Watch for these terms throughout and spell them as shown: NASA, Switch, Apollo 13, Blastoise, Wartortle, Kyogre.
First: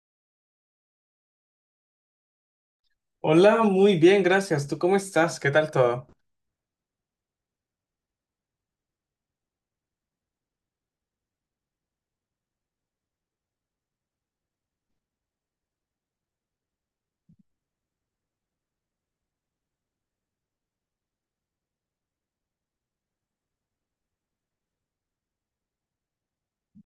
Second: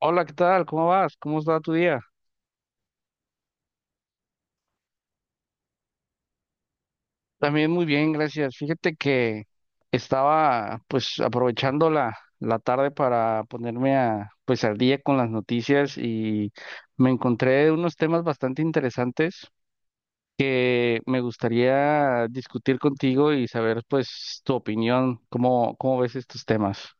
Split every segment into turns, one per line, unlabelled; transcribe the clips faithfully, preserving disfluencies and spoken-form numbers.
Hola, ¿qué tal? ¿Cómo vas? ¿Cómo está tu día?
Hola, muy bien, gracias. ¿Tú cómo estás? ¿Qué tal todo?
También muy bien, gracias. Fíjate que estaba, pues, aprovechando la, la tarde para ponerme a, pues, al día con las noticias y me encontré unos temas bastante interesantes. Eh, me gustaría discutir contigo y saber, pues, tu opinión, cómo, cómo ves estos temas.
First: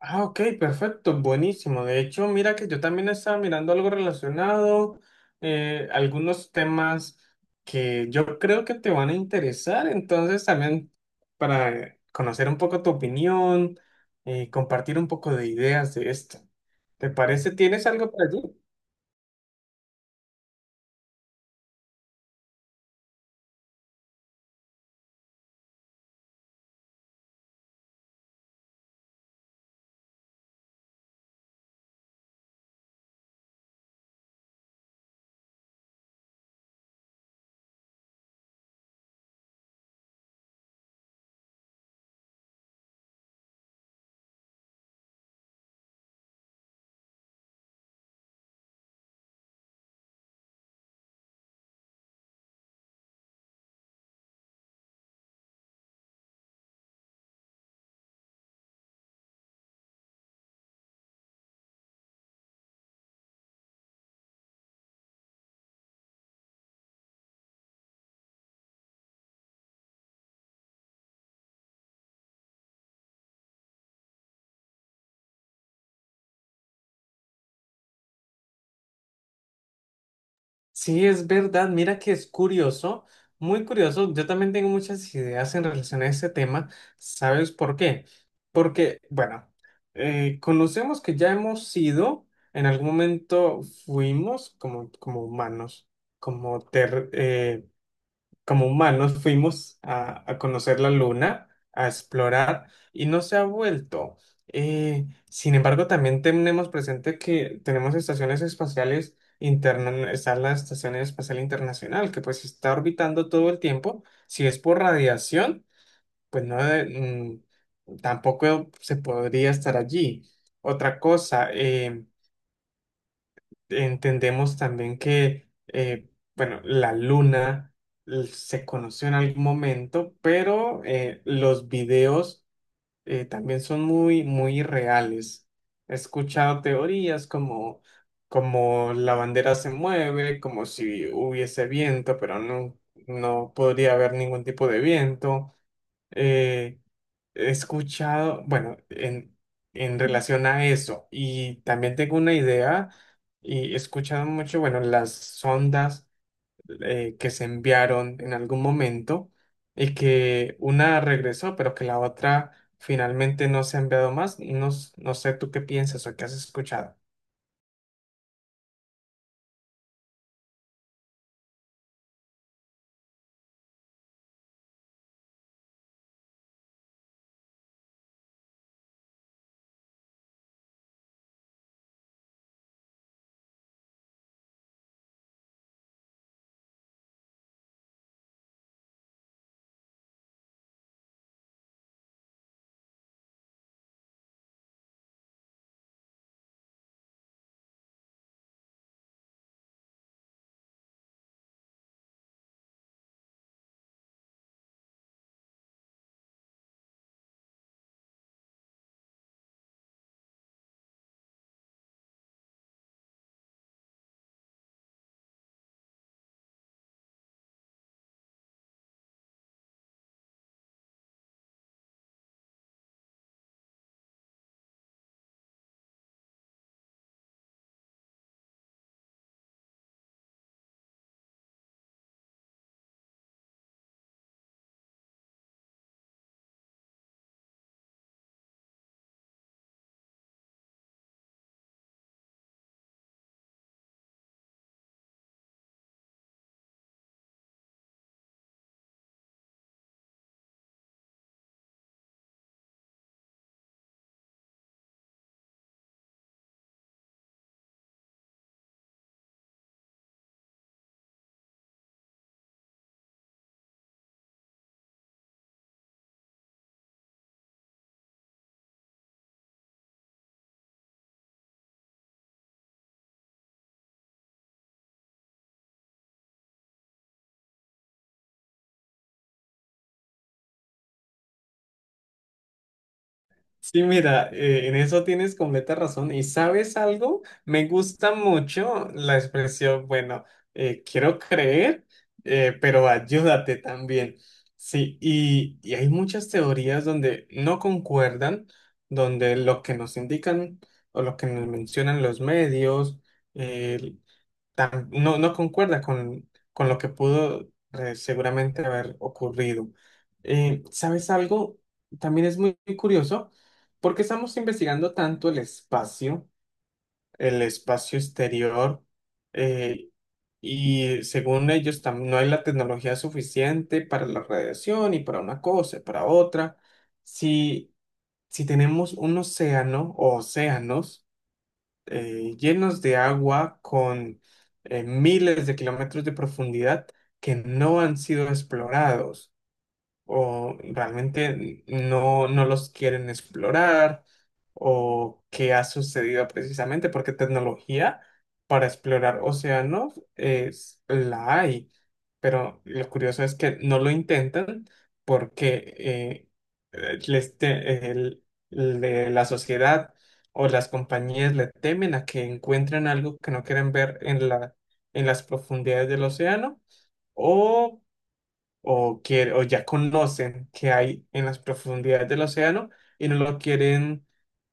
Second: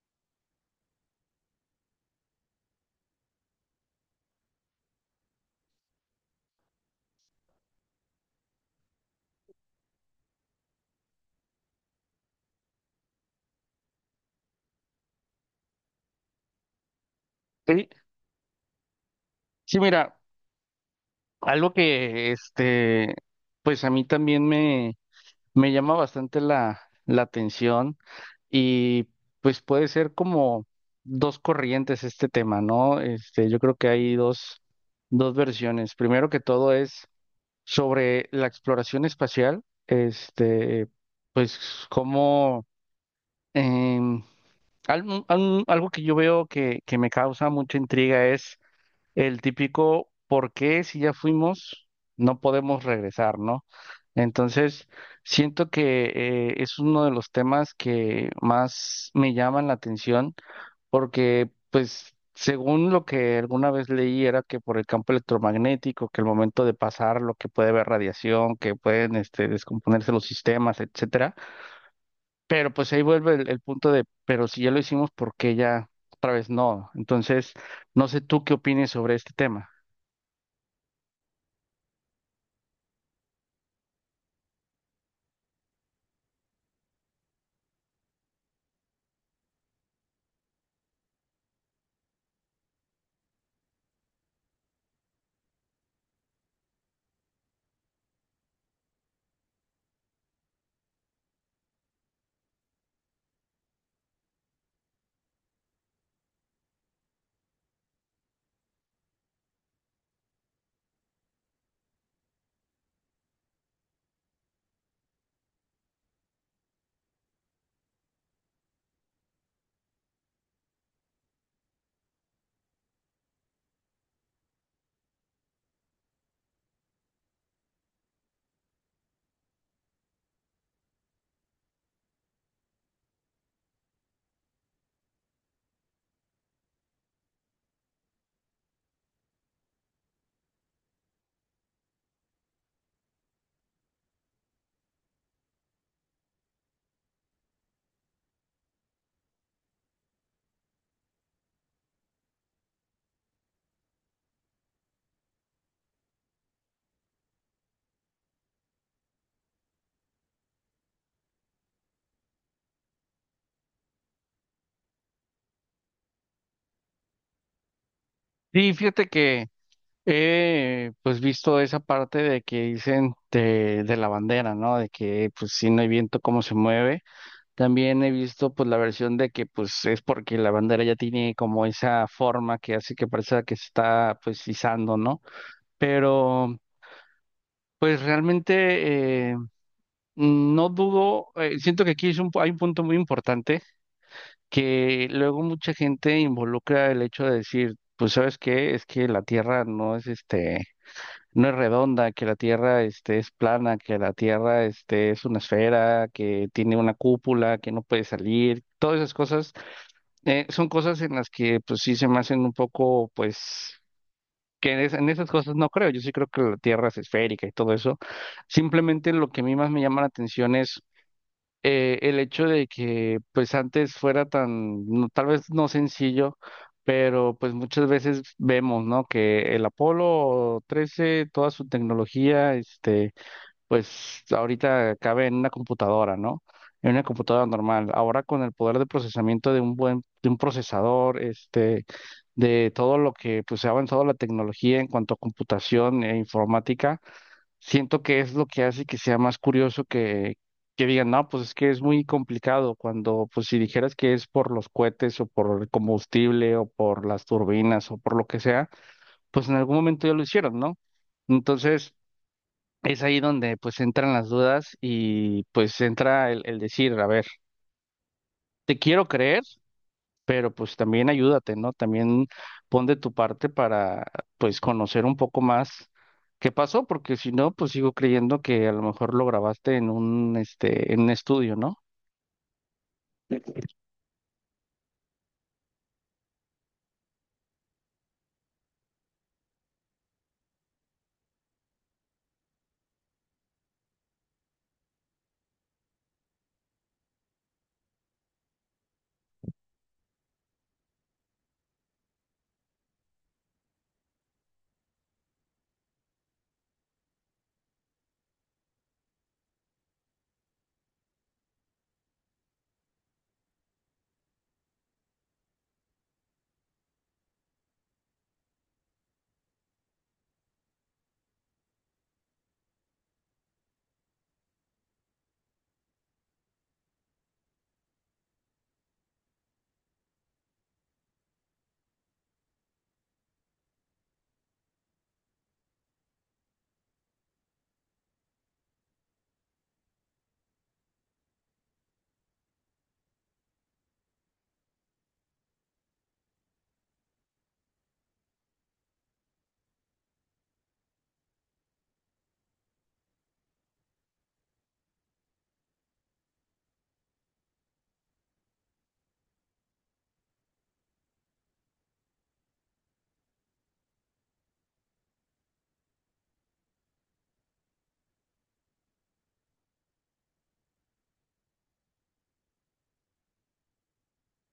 Ah, ok, perfecto, buenísimo. De hecho, mira que yo también estaba mirando algo relacionado, eh, algunos temas que yo creo que te van a interesar. Entonces, también para conocer un poco tu opinión, eh, compartir un poco de ideas de esto. ¿Te parece? ¿Tienes
Sí,
algo para allí?
sí, mira, algo que, este, pues a mí también me llama bastante la, la atención, y pues puede ser como dos corrientes este tema, ¿no? Este, yo creo que hay dos, dos versiones. Primero que todo es sobre la exploración espacial, este, pues como, em, algo, algo que yo veo que, que me causa mucha intriga es el típico ¿por qué si ya fuimos no podemos regresar? ¿No? Entonces, siento que eh, es uno de los temas que más me llaman la atención porque, pues, según lo que alguna vez leí, era que por el campo electromagnético, que el momento de pasar, lo que puede haber radiación, que pueden, este, descomponerse los sistemas, etcétera. Pero pues ahí vuelve el, el punto de, pero si ya lo hicimos, ¿por qué ya otra vez no? Entonces, no sé tú qué opines sobre este tema.
Sí, es verdad. Mira que es curioso, muy curioso. Yo también tengo muchas ideas en relación a este tema. ¿Sabes por qué? Porque, bueno, eh, conocemos que ya hemos sido, en algún momento fuimos como, como humanos, como como humanos fuimos a, a conocer la luna, a explorar, y no se ha vuelto. Eh, sin embargo, también tenemos presente que tenemos estaciones espaciales internas, está la Estación Espacial Internacional, que pues está orbitando todo el tiempo. Si es por radiación, pues no, de- mm, tampoco se podría estar allí. Otra cosa. eh, Entendemos también que, eh, bueno, la luna l- se conoció en algún momento, pero eh, los videos eh, también son muy, muy reales. He escuchado teorías como, como la bandera se mueve, como si hubiese viento, pero no, no podría haber ningún tipo de viento. eh, He escuchado, bueno, en, en relación a eso, y también tengo una idea, y he escuchado mucho, bueno, las sondas eh, que se enviaron en algún momento, y que una regresó, pero que la otra finalmente no se ha enviado más. No, s- no sé tú qué piensas o qué has escuchado.
Sí, fíjate que he, pues, visto esa parte de que dicen de, de la bandera, ¿no? De que pues si no hay viento, cómo se mueve. También he visto, pues, la versión de que pues es porque la bandera ya tiene como esa forma que hace que parezca que se está, pues, izando, ¿no? Pero pues realmente, eh, no dudo, eh, siento que aquí es un, pu- hay un punto muy importante que luego mucha gente involucra el hecho de decir, pues, ¿sabes qué? Es que la tierra no es este, no es redonda, que la Tierra, este, es plana, que la Tierra, este, es una esfera, que tiene una cúpula, que no puede salir, todas esas cosas. Eh, son cosas en las que, pues, sí se me hacen un poco, pues, que en, es- en esas cosas no creo. Yo sí creo que la Tierra es esférica y todo eso. Simplemente lo que a mí más me llama la atención es, eh, el hecho de que pues antes fuera tan, no- tal vez no sencillo, pero pues muchas veces vemos, ¿no?, que el Apolo trece, toda su tecnología, este, pues ahorita cabe en una computadora, ¿no? En una computadora normal. Ahora con el poder de procesamiento de un buen, de un procesador, este, de todo lo que pues se ha avanzado la tecnología en cuanto a computación e informática, siento que es lo que hace que sea más curioso, que, que digan, no, pues es que es muy complicado cuando, pues si dijeras que es por los cohetes o por el combustible o por las turbinas o por lo que sea, pues en algún momento ya lo hicieron, ¿no? Entonces es ahí donde pues entran las dudas y pues entra el, el decir, a ver, te quiero creer, pero pues también ayúdate, ¿no? También pon de tu parte para pues conocer un poco más qué pasó, porque si no, pues sigo creyendo que a lo mejor lo grabaste en un, este, en un estudio, ¿no?
Sí, mira, eh, en eso tienes completa razón. ¿Y sabes algo? Me gusta mucho la expresión, bueno, eh, quiero creer, eh, pero ayúdate también. Sí, y, y hay muchas teorías donde no concuerdan, donde lo que nos indican o lo que nos mencionan los medios, eh, tam- no, no concuerda con, con lo que pudo eh, seguramente haber ocurrido. Eh, ¿sabes algo? También es muy, muy curioso porque estamos investigando tanto el espacio, el espacio exterior, eh, y según ellos tam- no hay la tecnología suficiente para la radiación y para una cosa y para otra. Si, si tenemos un océano o océanos, eh, llenos de agua con eh, miles de kilómetros de profundidad que no han sido explorados o realmente no, no los quieren explorar, o qué ha sucedido precisamente, porque tecnología para explorar océanos es, la hay, pero lo curioso es que no lo intentan porque eh, eh, les te- el- le- la sociedad o las compañías le temen a que encuentren algo que no quieren ver en la, en las profundidades del océano. O o, quiere- o ya conocen que hay en las profundidades del océano y no lo quieren,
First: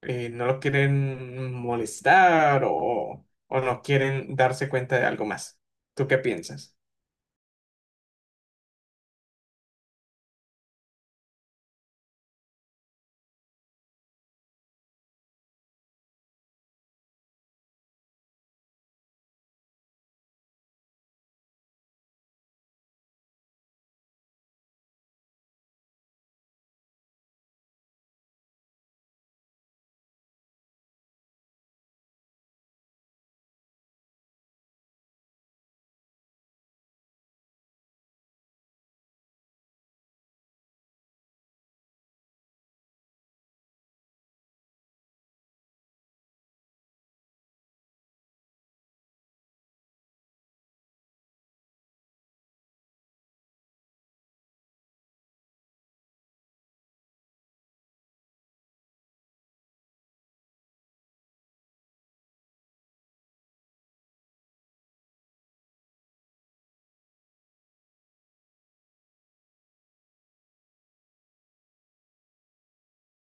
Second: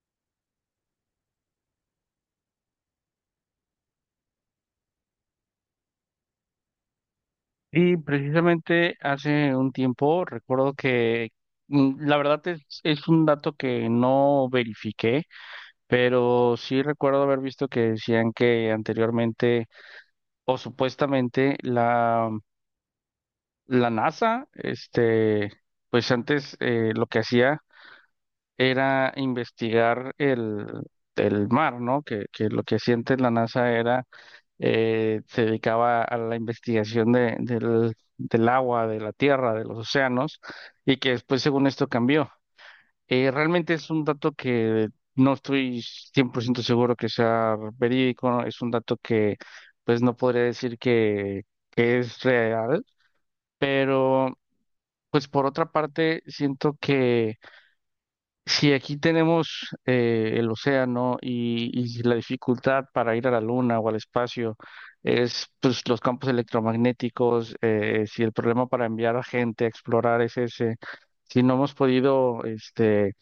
eh, no lo quieren molestar o, o no quieren darse cuenta de algo más. ¿Tú qué piensas?
Y precisamente hace un tiempo recuerdo que, mm, la verdad es, es un dato que no verifiqué, pero sí recuerdo haber visto que decían que anteriormente o supuestamente la la NASA, este, pues antes, eh, lo que hacía era investigar el, el mar, ¿no? Que, que lo que hacía antes la NASA era, eh, se dedicaba a la investigación de, del, del agua, de la tierra, de los océanos, y que después, según esto, cambió. Eh, realmente es un dato que no estoy cien por ciento seguro que sea verídico, ¿no? Es un dato que, pues, no podría decir que, que es real, pero, pues, por otra parte, siento que si aquí tenemos, eh, el océano, y, y la dificultad para ir a la luna o al espacio es, pues, los campos electromagnéticos. Eh, si el problema para enviar a gente a explorar es ese, si no hemos podido, este,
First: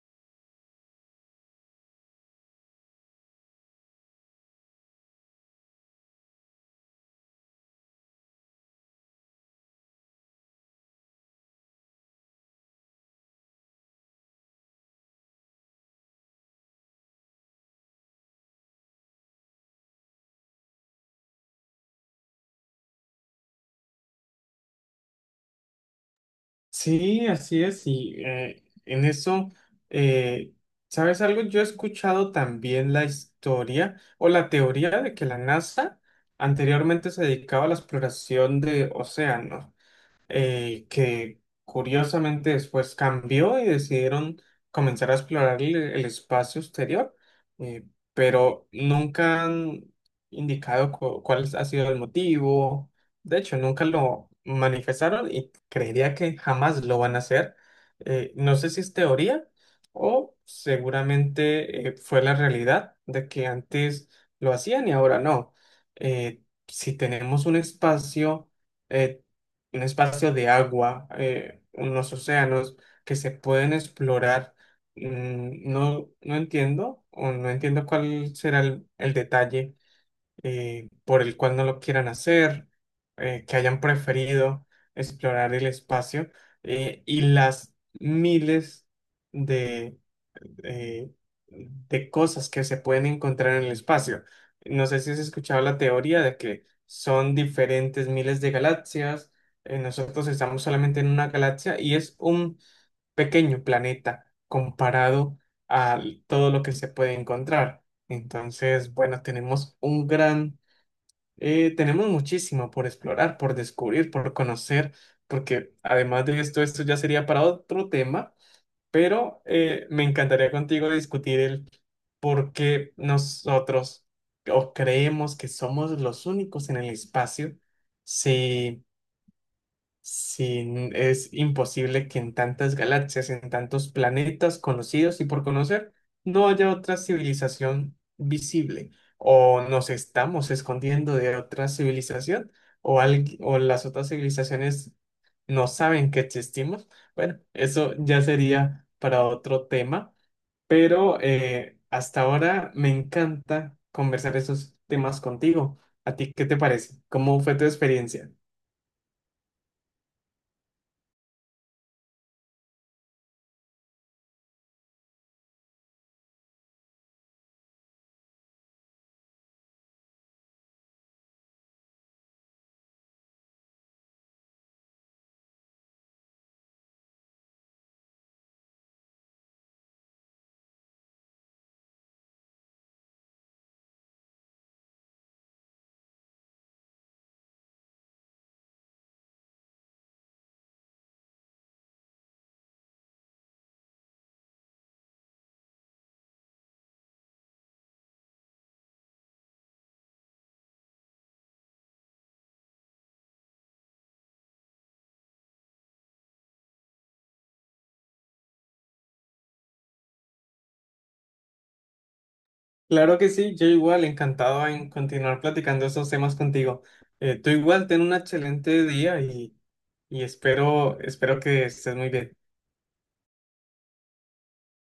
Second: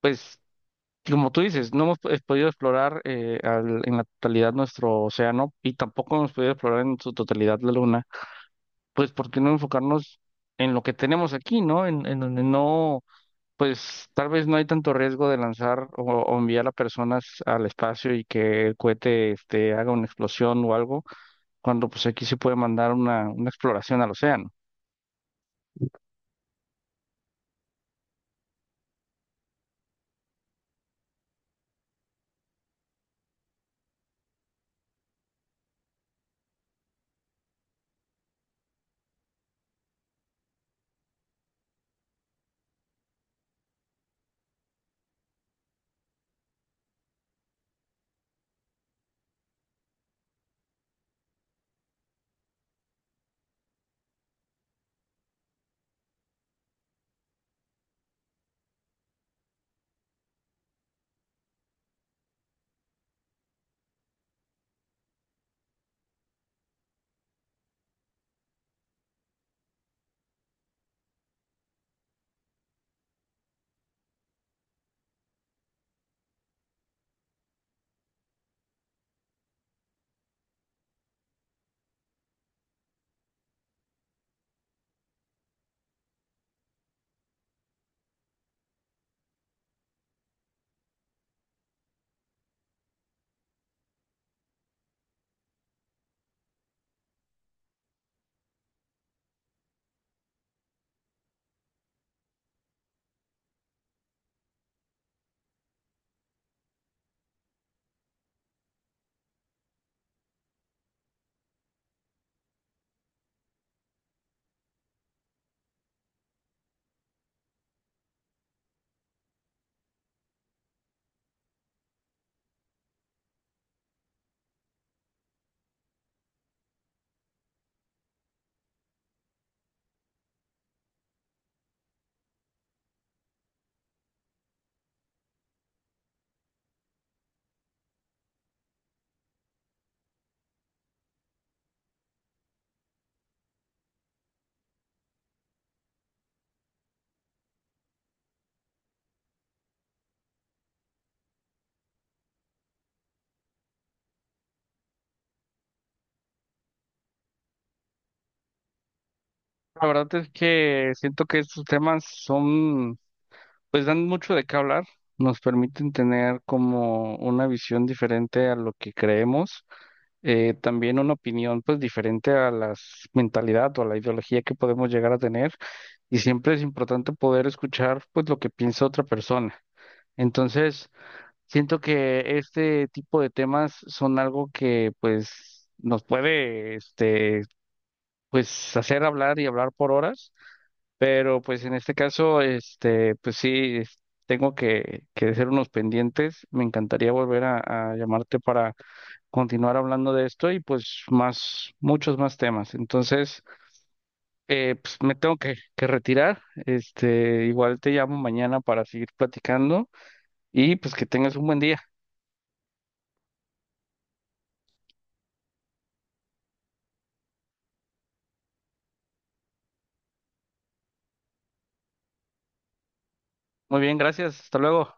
pues como tú dices, no hemos, pues, podido explorar, eh, al- en la totalidad nuestro océano, y tampoco hemos podido explorar en su totalidad la luna, pues ¿por qué no enfocarnos en lo que tenemos aquí? ¿No? En, en donde no, pues tal vez no hay tanto riesgo de lanzar o, o enviar a personas al espacio y que el cohete, este, haga una explosión o algo, cuando pues aquí se puede mandar una, una exploración al océano.
Sí, así es, y eh, en eso, eh, ¿sabes algo? Yo he escuchado también la historia o la teoría de que la NASA anteriormente se dedicaba a la exploración de océanos. Eh, que curiosamente después cambió y decidieron comenzar a explorar el, el espacio exterior, eh, pero nunca han indicado cu- cuál ha sido el motivo. De hecho, nunca lo manifestaron y creería que jamás lo van a hacer. Eh, no sé si es teoría o seguramente eh, fue la realidad de que antes lo hacían y ahora no. Eh, si tenemos un espacio eh, un espacio de agua, eh, unos océanos que se pueden explorar. Mm, no, no entiendo, o no entiendo cuál será el, el detalle eh, por el cual no lo quieran hacer, eh, que hayan preferido explorar el espacio eh, y las miles de eh, de cosas que se pueden encontrar en el espacio. No sé si has escuchado la teoría de que son diferentes miles de galaxias. Eh, nosotros estamos solamente en una galaxia y es un pequeño planeta comparado a todo lo que se puede encontrar. Entonces, bueno, tenemos un gran, eh, tenemos muchísimo por explorar, por descubrir, por conocer, porque además de esto, esto ya sería para otro tema, pero eh, me encantaría contigo discutir el por qué nosotros o creemos que somos los únicos en el espacio, si sí, es imposible que en tantas galaxias, en tantos planetas conocidos y por conocer, no haya otra civilización visible. O nos estamos escondiendo de otra civilización, o, algui- o las otras civilizaciones no saben que existimos. Bueno, eso ya sería para otro tema, pero eh, hasta ahora me encanta conversar esos temas contigo. ¿A ti qué te parece? ¿Cómo fue tu experiencia?
La verdad es que siento que estos temas son, pues, dan mucho de qué hablar, nos permiten tener como una visión diferente a lo que creemos. Eh, también una opinión pues diferente a la mentalidad o a la ideología que podemos llegar a tener, y siempre es importante poder escuchar pues lo que piensa otra persona. Entonces, siento que este tipo de temas son algo que pues nos puede, este, pues hacer hablar y hablar por horas, pero pues en este caso, este, pues sí es- tengo que que hacer unos pendientes. Me encantaría volver a, a llamarte para continuar hablando de esto y pues más, muchos más temas. Entonces, eh, pues me tengo que, que retirar. Este, igual te llamo mañana para seguir platicando, y pues que tengas un buen día.
Claro que sí, yo igual encantado en continuar platicando esos temas contigo. Eh, tú igual ten un excelente día y, y espero, espero que estés muy bien.
Muy bien, gracias. Hasta luego.